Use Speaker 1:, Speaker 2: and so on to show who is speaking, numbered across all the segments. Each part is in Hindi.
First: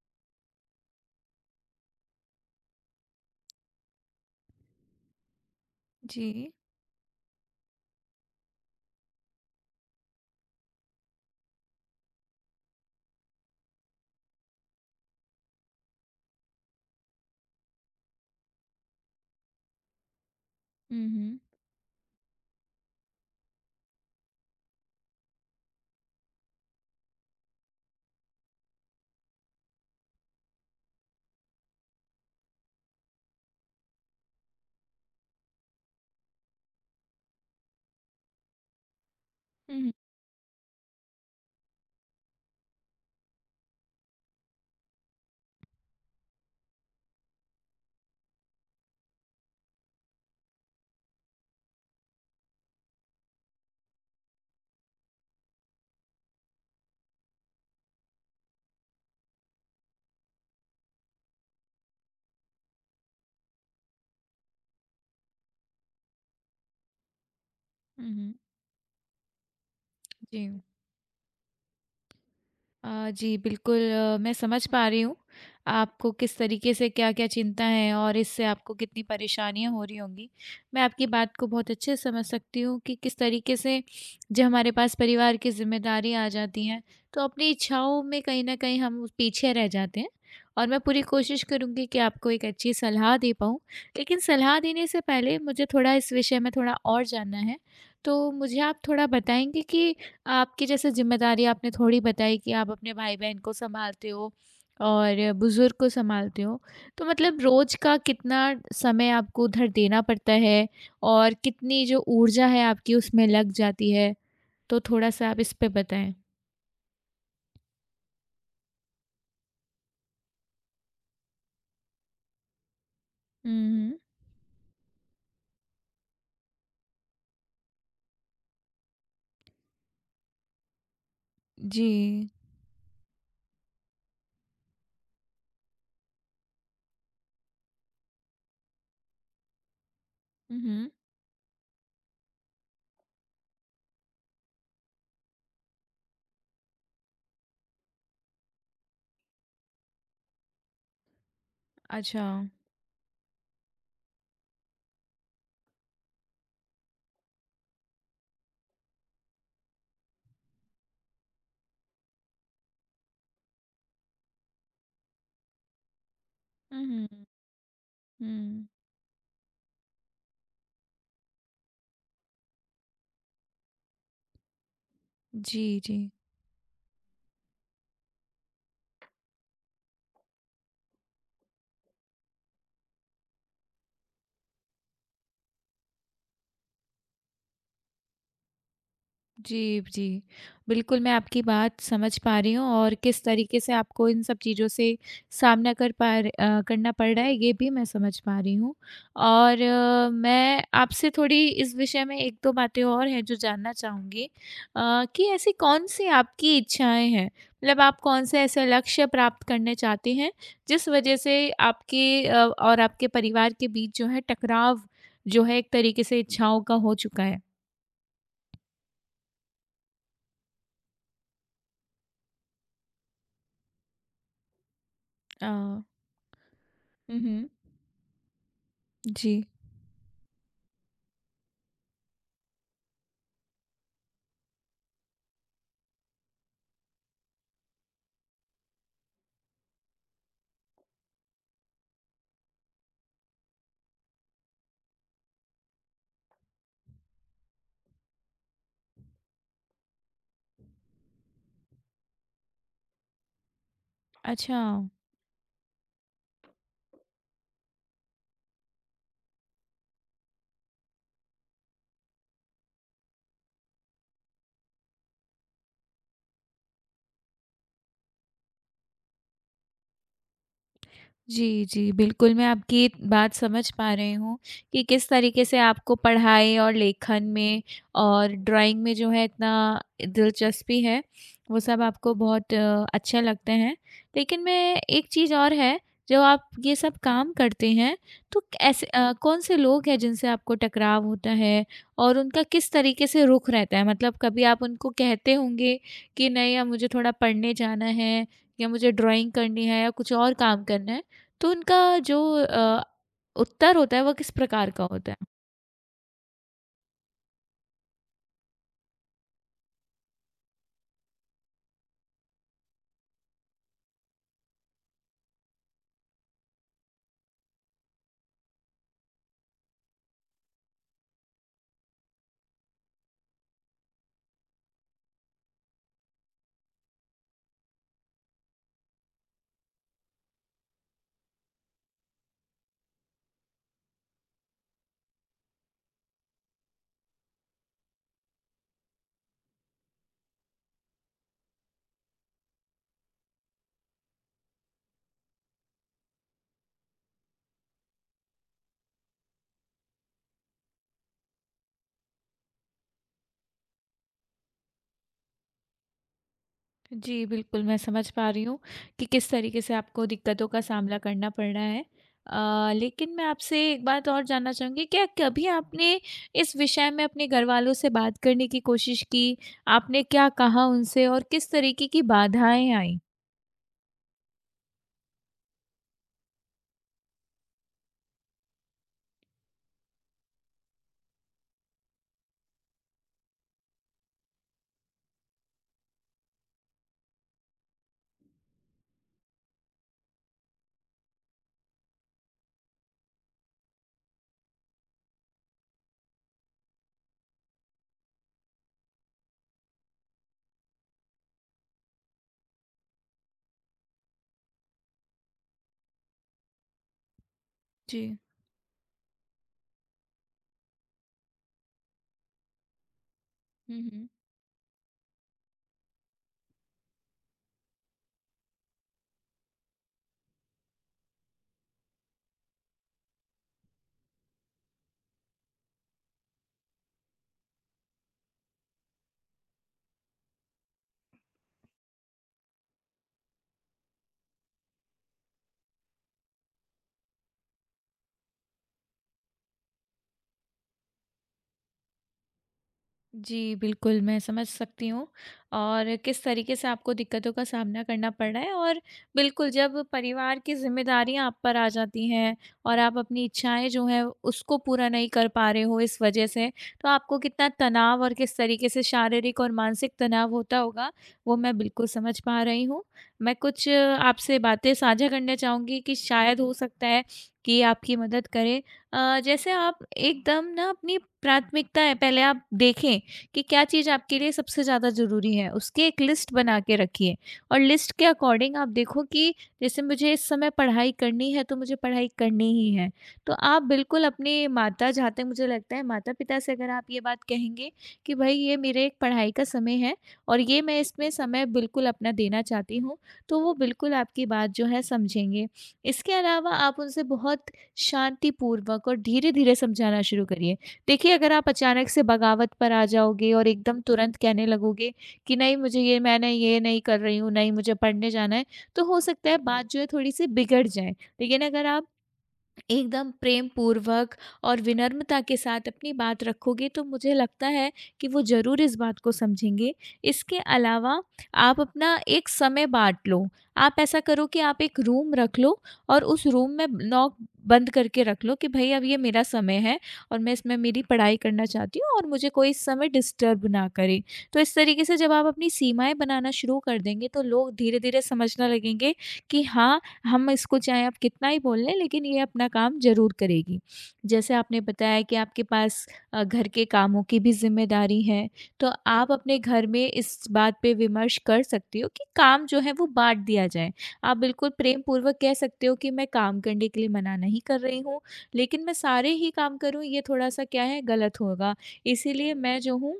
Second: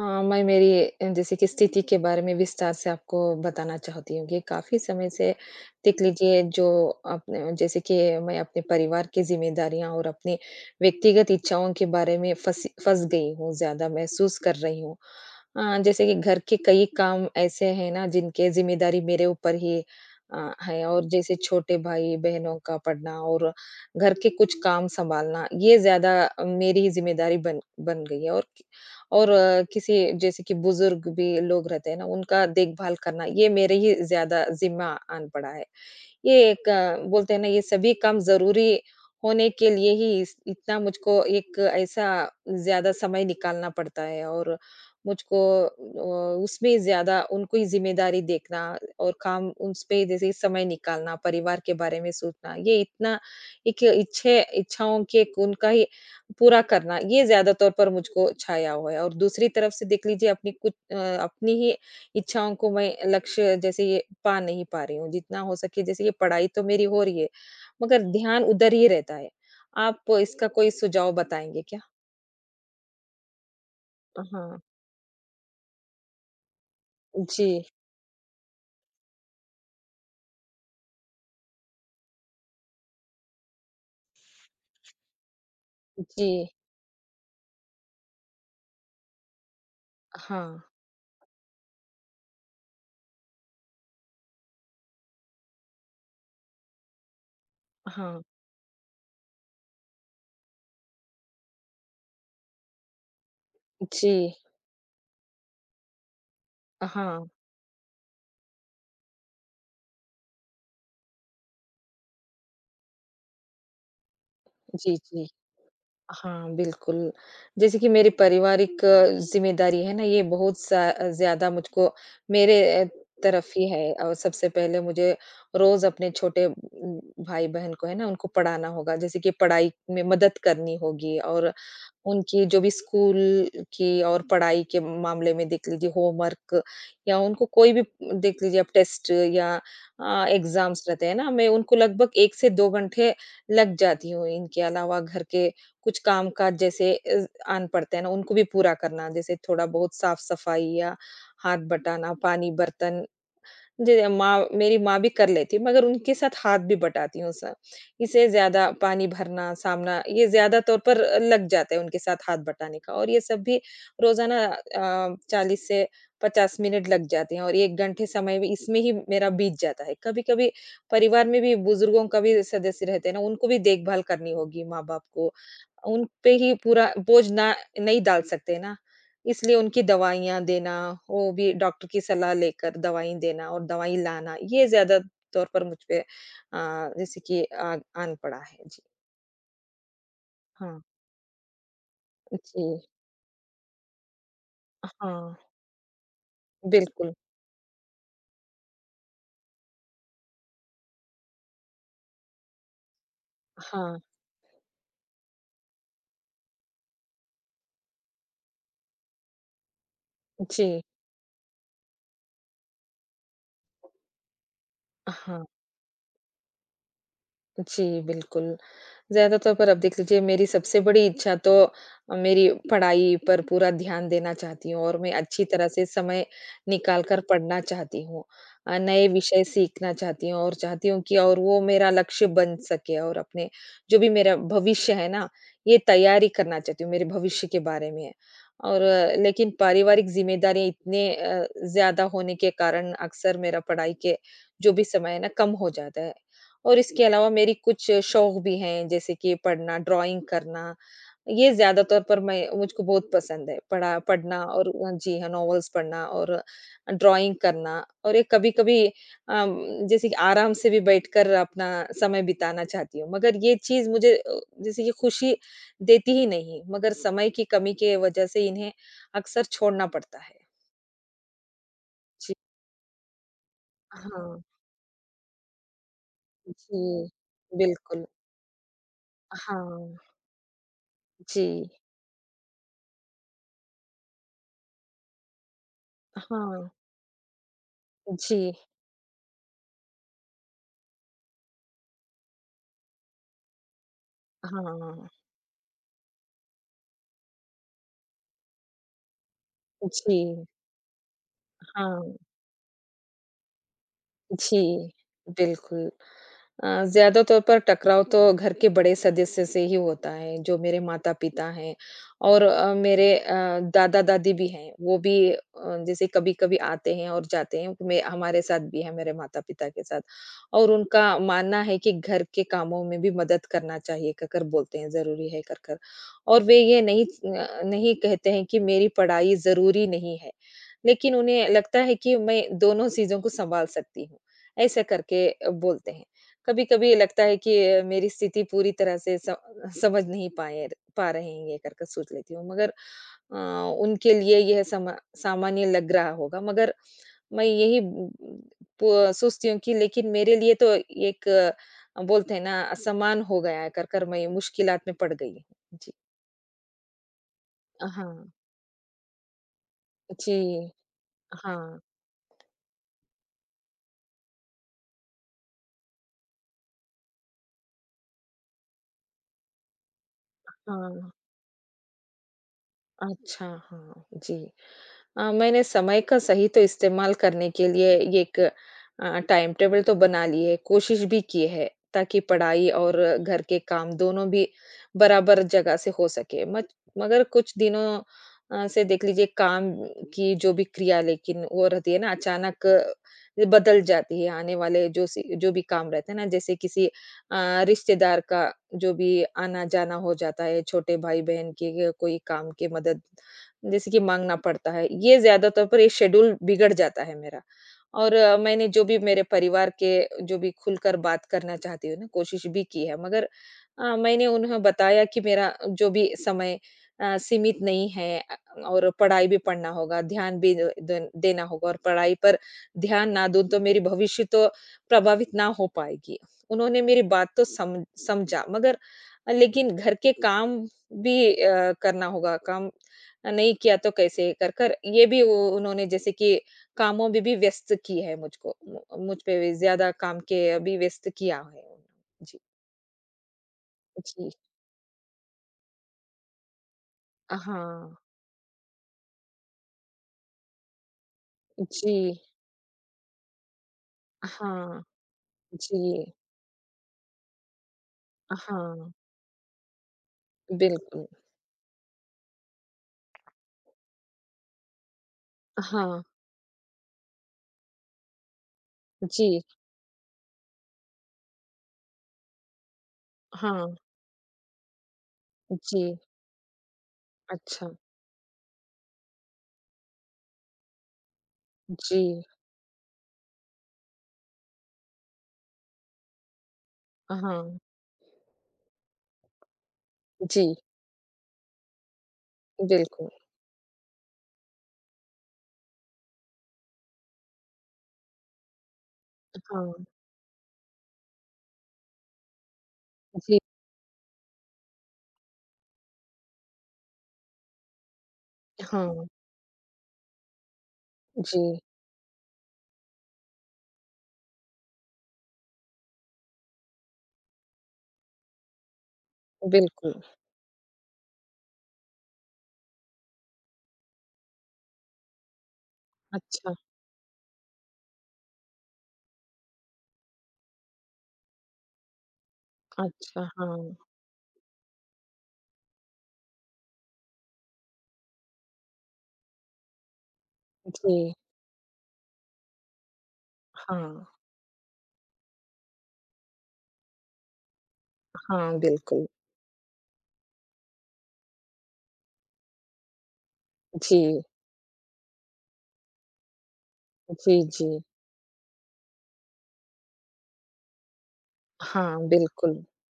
Speaker 1: हाँ, मैं मेरी जैसे कि स्थिति के बारे में विस्तार से आपको बताना चाहती हूँ कि काफ़ी समय से देख लीजिए
Speaker 2: जी।
Speaker 1: जो अपने जैसे कि मैं अपने परिवार की ज़िम्मेदारियाँ और अपनी व्यक्तिगत इच्छाओं के बारे में फँस गई हूँ, ज़्यादा महसूस कर रही हूँ। जैसे कि घर के कई काम ऐसे हैं ना जिनके ज़िम्मेदारी मेरे ऊपर ही है और
Speaker 2: हुँ,
Speaker 1: जैसे
Speaker 2: हुँ।
Speaker 1: छोटे भाई-बहनों का पढ़ना और घर के कुछ काम सँभालना, ये ज़्यादा मेरी ही ज़िम्मेदारी बन बन गई है और किसी जैसे कि बुजुर्ग भी लोग रहते हैं ना, उनका देखभाल करना, ये मेरे ही ज़्यादा ज़िम्मा आन पड़ा है। ये एक बोलते हैं ना ये सभी काम ज़रूरी होने के
Speaker 2: हुँ, हुँ।
Speaker 1: लिए ही इस इतना मुझको एक ऐसा ज़्यादा समय निकालना पड़ता है और मुझको उसमें ज़्यादा उनको ही ज़िम्मेदारी देखना और काम उसपे जैसे समय निकालना, परिवार के बारे में सोचना, ये इतना एक इच्छे इच्छाओं के एक उनका ही पूरा करना, ये ज़्यादा तौर पर मुझको छाया हुआ है और दूसरी तरफ से देख लीजिए अपनी कुछ अपनी ही इच्छाओं को मैं लक्ष्य जैसे ये पा नहीं पा रही हूँ जितना हो सके जैसे ये पढ़ाई तो मेरी हो रही है मगर
Speaker 2: हुँ, हुँ।
Speaker 1: ध्यान उधर ही रहता है। आप
Speaker 2: जी।
Speaker 1: इसका कोई सुझाव बताएँगे क्या?
Speaker 2: जी, बिल्कुल मैं
Speaker 1: हाँ।
Speaker 2: समझ पा रही हूँ, आपको किस तरीके से क्या-क्या
Speaker 1: जी,
Speaker 2: चिंता है और इससे आपको कितनी परेशानियाँ हो रही होंगी। मैं आपकी बात को बहुत अच्छे से समझ सकती हूँ कि किस तरीके से जो हमारे पास परिवार की ज़िम्मेदारी
Speaker 1: जी।
Speaker 2: आ जाती हैं, तो अपनी इच्छाओं में कहीं न कहीं हम पीछे रह जाते हैं
Speaker 1: हाँ,
Speaker 2: और मैं पूरी कोशिश करूँगी कि आपको एक अच्छी सलाह दे पाऊँ। लेकिन सलाह देने से पहले मुझे थोड़ा इस विषय में थोड़ा और जानना है,
Speaker 1: हाँ।
Speaker 2: तो मुझे आप थोड़ा बताएँगे कि आपकी जैसे ज़िम्मेदारी आपने थोड़ी बताई कि आप अपने भाई-बहन को सँभालते
Speaker 1: जी।
Speaker 2: हो और बुज़ुर्ग को सँभालते हो। तो
Speaker 1: हाँ।
Speaker 2: मतलब रोज़ का कितना समय आपको उधर देना पड़ता है और कितनी जो ऊर्जा है आपकी उसमें लग जाती है? तो
Speaker 1: जी, जी।
Speaker 2: थोड़ा-सा आप इस पे बताएँ।
Speaker 1: हाँ, बिल्कुल। जैसे कि मेरी पारिवारिक ज़िम्मेदारी है ना, ये बहुत सा ज़्यादा मुझको मेरे
Speaker 2: हुँ,
Speaker 1: तरफ ही है
Speaker 2: हुँ।
Speaker 1: और सबसे पहले मुझे रोज़ अपने छोटे भाई-बहन को है ना, उनको पढ़ाना होगा। जैसे कि पढ़ाई में मदद करनी होगी और
Speaker 2: जी।
Speaker 1: उनकी जो भी स्कूल की और पढ़ाई के मामले में देख लीजिए होमवर्क या उनको कोई भी देख लीजिए आप टेस्ट या
Speaker 2: हुँ,
Speaker 1: एग्ज़ाम्स
Speaker 2: हुँ।
Speaker 1: रहते हैं ना, मैं उनको लगभग 1 से 2 घंटे लग जाती हूँ। इनके अलावा घर के कुछ कामकाज जैसे आन पड़ते हैं ना, उनको भी पूरा करना, जैसे थोड़ा बहुत साफ-सफाई या हाथ बटाना,
Speaker 2: अच्छा।
Speaker 1: पानी, बर्तन। जी, माँ मेरी माँ भी कर लेती है, मगर उनके साथ हाथ भी बटाती हूँ। स इसे ज़्यादा पानी भरना, सामना ये ज़्यादा तौर पर लग जाता है उनके साथ हाथ बटाने का और ये सब भी रोज़ाना 40 से 50
Speaker 2: हुँ,
Speaker 1: मिनट लग
Speaker 2: हुँ,
Speaker 1: जाते हैं और 1 घंटे समय भी
Speaker 2: हुँ।
Speaker 1: इसमें ही मेरा बीत जाता है। कभी-कभी परिवार में भी बुज़ुर्गों का भी सदस्य रहते हैं ना, उनको भी देखभाल करनी होगी, माँ-बाप को।
Speaker 2: जी, जी।
Speaker 1: उन पे ही पूरा बोझ ना नहीं डाल सकते ना। इसलिए उनकी दवाइयाँ देना, वो भी डॉक्टर की सलाह लेकर दवाई देना और दवाई लाना, ये ज़्यादा तौर पर मुझ पे जैसे कि आ आन पड़ा है। जी,
Speaker 2: जी, जी।
Speaker 1: हाँ।
Speaker 2: बिल्कुल, मैं आपकी बात समझ पा रही
Speaker 1: जी,
Speaker 2: हूँ और किस तरीके से आपको इन सब चीज़ों से
Speaker 1: हाँ,
Speaker 2: सामना कर पा र अ, करना पड़
Speaker 1: बिल्कुल।
Speaker 2: रहा है, ये भी मैं समझ पा रही हूँ। और मैं आपसे थोड़ी इस विषय में 1-2 बातें और हैं जो जानना
Speaker 1: हाँ,
Speaker 2: चाहूँगी, कि ऐसी कौन-सी आपकी इच्छाएँ हैं? मतलब आप कौन-से ऐसे लक्ष्य प्राप्त करने चाहते हैं,
Speaker 1: जी,
Speaker 2: जिस वजह से आपके और आपके परिवार के बीच जो है टकराव, जो
Speaker 1: हाँ,
Speaker 2: है एक तरीके से इच्छाओं का हो चुका है?
Speaker 1: जी, बिल्कुल। ज़्यादा तौर पर आप देख लीजिए मेरी सबसे बड़ी इच्छा तो मेरी पढ़ाई पर पूरा ध्यान देना चाहती हूँ और मैं अच्छी
Speaker 2: अ,
Speaker 1: तरह से समय निकाल
Speaker 2: हुँ,
Speaker 1: कर
Speaker 2: हुँ।
Speaker 1: पढ़ना चाहती हूँ। नए विषय
Speaker 2: जी,
Speaker 1: सीखना चाहती हूँ और चाहती हूँ कि और वो मेरा लक्ष्य बन सके और अपने जो भी मेरा भविष्य है ना, ये तैयारी करना चाहती हूँ, मेरे भविष्य के बारे में। और लेकिन पारिवारिक ज़िम्मेदारियाँ इतने ज़्यादा होने के कारण अक्सर मेरा पढ़ाई के जो भी समय है ना, कम हो जाता है। और इसके अलावा मेरी कुछ शौक भी हैं, जैसे कि पढ़ना, ड्राइंग करना, ये ज़्यादा तौर पर मैं मुझको बहुत पसंद है, पढ़ा पढ़ना
Speaker 2: अच्छा।
Speaker 1: और जी हाँ, नॉवेल्स पढ़ना और ड्राइंग करना और ये कभी-कभी जैसे कि आराम से भी बैठकर अपना समय बिताना चाहती हूँ, मगर ये चीज़ मुझे जैसे कि खुशी देती ही नहीं, मगर समय की कमी के वजह से इन्हें अक्सर छोड़ना पड़ता है।
Speaker 2: जी, जी। बिल्कुल,
Speaker 1: जी,
Speaker 2: मैं आपकी बात समझ पा रही हूँ
Speaker 1: हाँ,
Speaker 2: कि किस तरीके से आपको पढ़ाई और
Speaker 1: जी,
Speaker 2: लेखन में
Speaker 1: बिल्कुल।
Speaker 2: और ड्राइंग में जो है इतना
Speaker 1: हाँ,
Speaker 2: दिलचस्पी है, वो
Speaker 1: जी,
Speaker 2: सब आपको बहुत अच्छा लगता है। लेकिन मैं, एक चीज़ और है, जो आप
Speaker 1: हाँ,
Speaker 2: ये सब काम करते हैं, तो
Speaker 1: जी।
Speaker 2: ऐसे कौन-से लोग हैं जिनसे आपको टकराव होता है और उनका किस तरीके से रुख रहता है? मतलब कभी आप उनको
Speaker 1: हाँ,
Speaker 2: कहते होंगे कि नहीं अब मुझे थोड़ा पढ़ने जाना है या मुझे ड्राइंग करनी है या कुछ
Speaker 1: जी,
Speaker 2: और काम करना है। तो उनका
Speaker 1: हाँ,
Speaker 2: जो अ, उत्तर होता है वो किस
Speaker 1: जी,
Speaker 2: प्रकार का होता है?
Speaker 1: बिल्कुल। ज़्यादातौर पर टकराव तो घर के बड़े सदस्य से ही होता है, जो मेरे माता-पिता हैं और मेरे दादा-दादी भी हैं, वो भी जैसे कभी-कभी आते हैं और जाते हैं, मैं हमारे साथ भी हैं, मेरे माता-पिता के साथ और उनका मानना है कि घर के कामों में भी मदद करना चाहिए कहकर बोलते हैं, ज़रूरी है कहकर और वे ये नहीं अ, नहीं कहते हैं कि मेरी पढ़ाई ज़रूरी नहीं है, लेकिन उन्हें लगता है कि मैं दोनों चीज़ों को सँभाल सकती हूँ, ऐसा करके बोलते हैं। कभी-कभी ये लगता है कि मेरी स्थिति पूरी तरह से स समझ नहीं पाए पा रहे हैं ये करके सोच लेती हूँ। मगर अ, उनके लिए यह समा सामान्य लग रहा होगा मगर मैं यही प सोचती हूँ कि लेकिन मेरे लिए तो एक बोलते हैं ना असमान हो गया है कर मैं मुश्किलात में पड़ गई हूँ। जी।
Speaker 2: जी, बिल्कुल मैं समझ पा
Speaker 1: हाँ।
Speaker 2: रही हूँ कि किस तरीके से आपको
Speaker 1: जी।
Speaker 2: दिक्कतों का सामना करना पड़ रहा है।
Speaker 1: हाँ,
Speaker 2: लेकिन मैं आपसे एक बात और जानना चाहूँगी, क्या कभी आपने इस विषय में अपने घरवालों से बात करने की कोशिश की? आपने क्या कहा उनसे
Speaker 1: हाँ।
Speaker 2: और किस तरीके की बाधाएँ आईं?
Speaker 1: अच्छा, हाँ। जी। मैंने समय का सही तो इस्तेमाल करने के लिए ये एक टाइम टेबल तो बना ली है, कोशिश भी की है, ताकि पढ़ाई और घर के काम दोनों भी बराबर जगह से हो सके। मच मगर कुछ दिनों से देख लीजिए काम की जो भी क्रिया लेकिन वो रहती है ना अचानक ये बदल जाती है, आने वाले जो भी काम रहते हैं ना, जैसे किसी रिश्तेदार का जो भी आना-जाना हो जाता है, छोटे भाई-बहन के कोई काम की मदद जैसे कि माँगना पड़ता है, ये ज़्यादा तौर पर ये शेड्यूल बिगड़ जाता है मेरा। और
Speaker 2: जी।
Speaker 1: मैंने जो भी मेरे परिवार के जो भी खुलकर बात करना चाहती हूँ ना, कोशिश भी की है मगर
Speaker 2: हुँ, हुँ।
Speaker 1: मैंने उन्हें बताया कि मेरा जो भी समय सीमित नहीं है और पढ़ाई भी पढ़ना होगा, ध्यान भी द दन देना होगा और पढ़ाई पर ध्यान ना दूँ तो मेरी भविष्य तो प्रभावित ना हो पाएगी। उन्होंने मेरी बात तो सम समझा मगर लेकिन घर के काम भी करना होगा, काम नहीं किया तो कैसे कर कर ये भी वो उन्होंने जैसे कि कामों में भी व्यस्त की है मुझको मुझ पे भी ज्यादा काम के अभी व्यस्त किया है उन्होंने। जी।
Speaker 2: जी, बिल्कुल, मैं
Speaker 1: जी।
Speaker 2: समझ सकती हूँ और किस तरीके से आपको दिक्कतों का सामना
Speaker 1: हाँ।
Speaker 2: करना पड़ रहा है, और बिल्कुल, जब परिवार की ज़िम्मेदारियाँ आप पर आ
Speaker 1: जी।
Speaker 2: जाती हैं और आप अपनी इच्छाएँ जो हैं उसको
Speaker 1: हाँ।
Speaker 2: पूरा नहीं कर पा रहे हो इस
Speaker 1: जी।
Speaker 2: वजह से, तो आपको कितना तनाव और किस तरीके से
Speaker 1: हाँ।
Speaker 2: शारीरिक और मानसिक तनाव होता होगा,
Speaker 1: बिल्कुल।
Speaker 2: वो मैं बिल्कुल समझ पा रही हूँ। मैं कुछ आपसे बातें साझा करना चाहूँगी कि
Speaker 1: हाँ।
Speaker 2: शायद हो सकता है कि आपकी मदद करें।
Speaker 1: जी।
Speaker 2: जैसे, आप एकदम ना, अपनी प्राथमिकताएँ पहले आप देखें कि क्या
Speaker 1: हाँ।
Speaker 2: चीज़ आपके लिए सबसे ज़्यादा ज़रूरी है, उसकी
Speaker 1: जी।
Speaker 2: एक लिस्ट बना के रखिए, और
Speaker 1: अच्छा।
Speaker 2: लिस्ट के अकॉर्डिंग आप देखो कि जैसे मुझे इस समय पढ़ाई करनी है, तो मुझे
Speaker 1: जी।
Speaker 2: पढ़ाई करनी ही है। तो आप बिल्कुल अपने माता, जहाँ तक मुझे लगता है, माता-पिता से अगर आप ये बात
Speaker 1: हाँ।
Speaker 2: कहेंगे कि भई ये मेरे एक पढ़ाई का समय है और
Speaker 1: जी।
Speaker 2: ये मैं इसमें समय बिल्कुल अपना देना चाहती हूँ,
Speaker 1: बिल्कुल।
Speaker 2: तो वो बिल्कुल आपकी बात जो है समझेंगे। इसके अलावा आप उनसे बहुत शांतिपूर्वक और धीरे-धीरे
Speaker 1: हाँ।
Speaker 2: समझाना शुरू करिए। देखिए, अगर आप अचानक से बगावत पर आ जाओगे
Speaker 1: जी।
Speaker 2: और एकदम तुरंत कहने लगोगे कि नहीं, मुझे ये, मैं नहीं, ये नहीं कर रही हूँ, नहीं मुझे पढ़ने जाना है, तो हो
Speaker 1: हाँ।
Speaker 2: सकता है बात जो है थोड़ी-सी बिगड़ जाए।
Speaker 1: जी।
Speaker 2: लेकिन अगर आप एकदम प्रेम पूर्वक और विनम्रता के साथ अपनी बात रखोगे तो मुझे लगता है कि वो ज़रूर इस बात को समझेंगे।
Speaker 1: बिल्कुल।
Speaker 2: इसके अलावा आप अपना एक समय बाँट लो। आप ऐसा करो कि आप एक रूम रख लो और उस रूम
Speaker 1: अच्छा।
Speaker 2: में नॉक बंद करके रख लो कि भई अब ये मेरा समय है और मैं इसमें मेरी पढ़ाई करना चाहती हूँ और मुझे कोई इस समय
Speaker 1: अच्छा।
Speaker 2: डिस्टर्ब
Speaker 1: हाँ।
Speaker 2: ना करे। तो इस तरीके से जब आप अपनी सीमाएँ बनाना शुरू कर देंगे, तो लोग धीरे-धीरे समझने लगेंगे कि हाँ, हम इसको चाहे
Speaker 1: जी।
Speaker 2: आप कितना ही बोल लें लेकिन ये अपना काम ज़रूर करेगी।
Speaker 1: हाँ।
Speaker 2: जैसे आपने बताया कि आपके पास घर के कामों की भी ज़िम्मेदारी है,
Speaker 1: हाँ।
Speaker 2: तो
Speaker 1: बिल्कुल।
Speaker 2: आप अपने घर में इस बात पे विमर्श कर सकती हो कि काम जो है वो बाँट दिया जाए।
Speaker 1: जी।
Speaker 2: आप बिल्कुल प्रेमपूर्वक कह सकते हो कि मैं काम करने के लिए मना नहीं
Speaker 1: जी,
Speaker 2: कर
Speaker 1: जी।
Speaker 2: रही हूँ, लेकिन मैं सारे ही काम करूँ ये थोड़ा-सा, क्या है, गलत होगा।
Speaker 1: हाँ,
Speaker 2: इसीलिए मैं
Speaker 1: बिल्कुल।
Speaker 2: जो हूँ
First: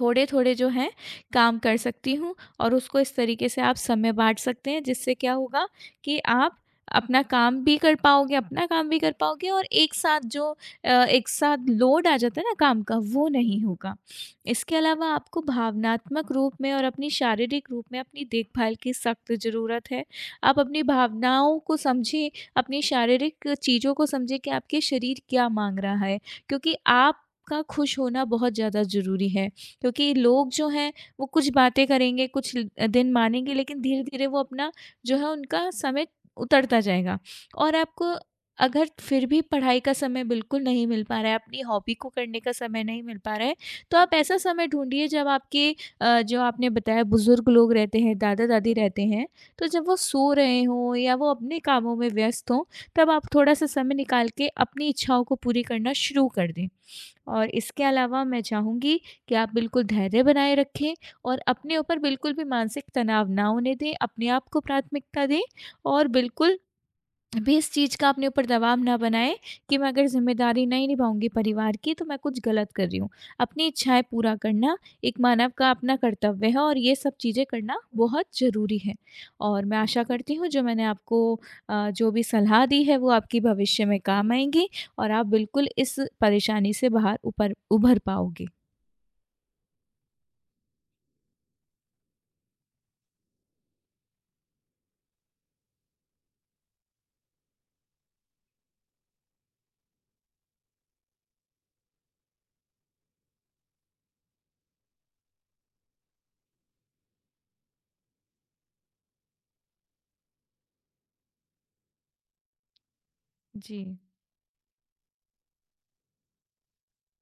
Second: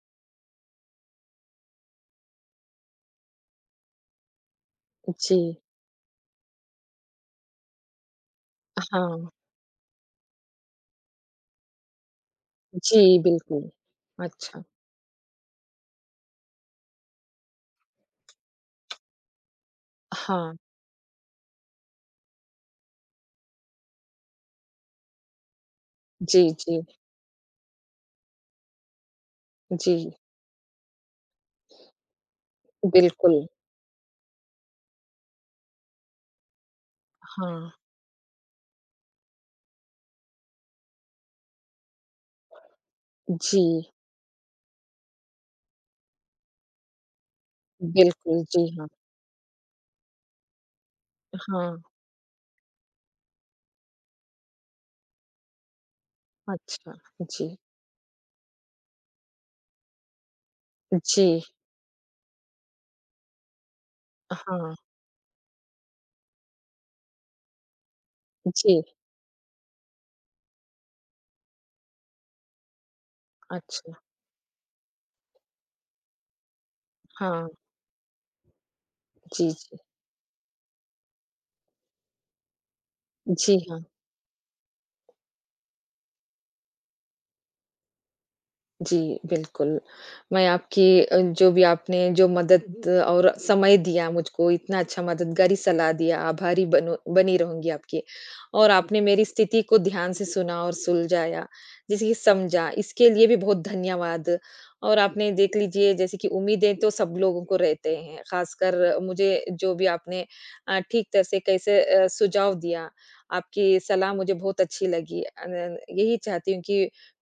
Speaker 2: थोड़े-थोड़े जो हैं काम कर सकती हूँ, और उसको इस तरीके से आप समय बाँट सकते हैं जिससे क्या
Speaker 1: जी,
Speaker 2: होगा कि आप अपना काम भी कर पाओगे, अपना काम भी कर
Speaker 1: हाँ।
Speaker 2: पाओगे, और एक साथ एक साथ लोड आ जाता है ना काम का,
Speaker 1: जी,
Speaker 2: वो नहीं
Speaker 1: बिल्कुल।
Speaker 2: होगा।
Speaker 1: अच्छा।
Speaker 2: इसके अलावा आपको भावनात्मक रूप में और अपनी शारीरिक रूप में अपनी देखभाल की सख्त ज़रूरत है।
Speaker 1: हाँ।
Speaker 2: आप अपनी भावनाओं को समझें, अपनी शारीरिक चीज़ों को समझें कि आपके शरीर क्या माँग रहा है,
Speaker 1: जी,
Speaker 2: क्योंकि
Speaker 1: जी,
Speaker 2: आपका खुश होना बहुत ज़्यादा ज़रूरी है। क्योंकि
Speaker 1: जी।
Speaker 2: लोग जो हैं वो कुछ बातें करेंगे, कुछ ल दिन
Speaker 1: बिल्कुल,
Speaker 2: मानेंगे, लेकिन धीरे-धीरे वो अपना, जो है, उनका समय उतरता जाएगा।
Speaker 1: हाँ।
Speaker 2: और आपको अगर फिर भी पढ़ाई का समय बिल्कुल नहीं मिल पा रहा है, अपनी हॉबी को करने का समय नहीं मिल पा रहा है,
Speaker 1: जी,
Speaker 2: तो आप ऐसा समय ढूँढिए जब आपके, जो आपने बताया, बुज़ुर्ग लोग रहते हैं,
Speaker 1: बिल्कुल, जी
Speaker 2: दादा-दादी
Speaker 1: हाँ।
Speaker 2: रहते हैं, तो जब वो सो रहे हों या वो अपने
Speaker 1: हाँ,
Speaker 2: कामों में व्यस्त हों, तब आप थोड़ा-सा समय निकाल के अपनी इच्छाओं को पूरी करना शुरू कर दें।
Speaker 1: अच्छा। जी,
Speaker 2: और इसके अलावा मैं चाहूँगी कि आप बिल्कुल धैर्य बनाए रखें और
Speaker 1: जी,
Speaker 2: अपने ऊपर बिल्कुल भी मानसिक तनाव ना होने दें, अपने आप को
Speaker 1: हाँ,
Speaker 2: प्राथमिकता दें, और बिल्कुल भी इस चीज़ का अपने ऊपर दबाव
Speaker 1: जी,
Speaker 2: ना बनाएँ कि मैं अगर ज़िम्मेदारी नहीं निभाऊँगी परिवार की तो मैं कुछ गलत कर रही हूँ। अपनी
Speaker 1: अच्छा।
Speaker 2: इच्छाएँ पूरा करना एक मानव का अपना कर्तव्य है और ये सब चीज़ें
Speaker 1: हाँ,
Speaker 2: करना बहुत ज़रूरी है।
Speaker 1: जी,
Speaker 2: और मैं
Speaker 1: जी।
Speaker 2: आशा करती हूँ, जो मैंने आपको जो भी सलाह दी है वो आपकी
Speaker 1: जी हाँ।
Speaker 2: भविष्य में काम आएँगी और आप बिल्कुल इस परेशानी से बाहर, ऊपर उभर पाओगे।
Speaker 1: जी, बिल्कुल। मैं आपकी जो भी आपने जो मदद और समय दिया मुझको, इतना अच्छा मददगारी सलाह दिया, आभारी बनो बनी रहूँगी आपकी। और आपने मेरी स्थिति को ध्यान से सुना और सुलझाया, जैसे कि समझा, इसके लिए भी बहुत धन्यवाद। और आपने देख लीजिए जैसे कि उम्मीदें तो सब लोगों को रहते हैं, ख़ासकर मुझे जो भी आपने ठीक तरह से कैसे सुझाव दिया, आपकी
Speaker 2: जी।
Speaker 1: सलाह मुझे बहुत अच्छी लगी। न यही चाहती हूँ कि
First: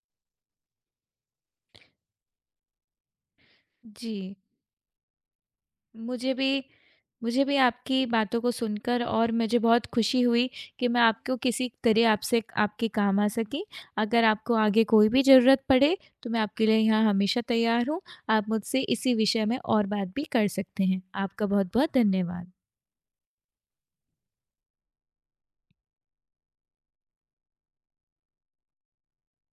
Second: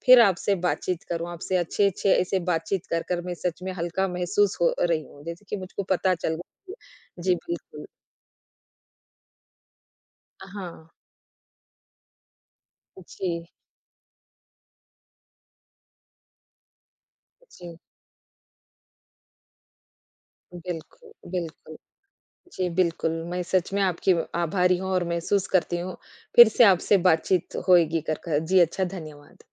Speaker 1: फिर आपसे बातचीत करूँ, आपसे अच्छे-अच्छे ऐसे बातचीत कर मैं सच में हल्का
Speaker 2: जी।
Speaker 1: महसूस हो रही हूँ, जैसे कि मुझको पता
Speaker 2: मुझे
Speaker 1: चल
Speaker 2: भी
Speaker 1: गया। जी,
Speaker 2: मुझे भी
Speaker 1: बिल्कुल।
Speaker 2: आपकी बातों को सुनकर, और मुझे बहुत खुशी हुई
Speaker 1: हाँ,
Speaker 2: कि मैं आपको किसी तरह, आपसे, आपके काम आ
Speaker 1: जी,
Speaker 2: सकी। अगर आपको आगे कोई भी ज़रूरत पड़े, तो मैं आपके लिए यहाँ हमेशा
Speaker 1: जी,
Speaker 2: तैयार हूँ। आप मुझसे इसी विषय में और बात भी कर सकते हैं।
Speaker 1: बिल्कुल,
Speaker 2: आपका
Speaker 1: बिल्कुल।
Speaker 2: बहुत-बहुत धन्यवाद।
Speaker 1: जी, बिल्कुल, मैं सच में आपकी आभारी हूँ और महसूस करती हूँ, फिर से आपसे बातचीत होएगी कर कर। जी, अच्छा, धन्यवाद।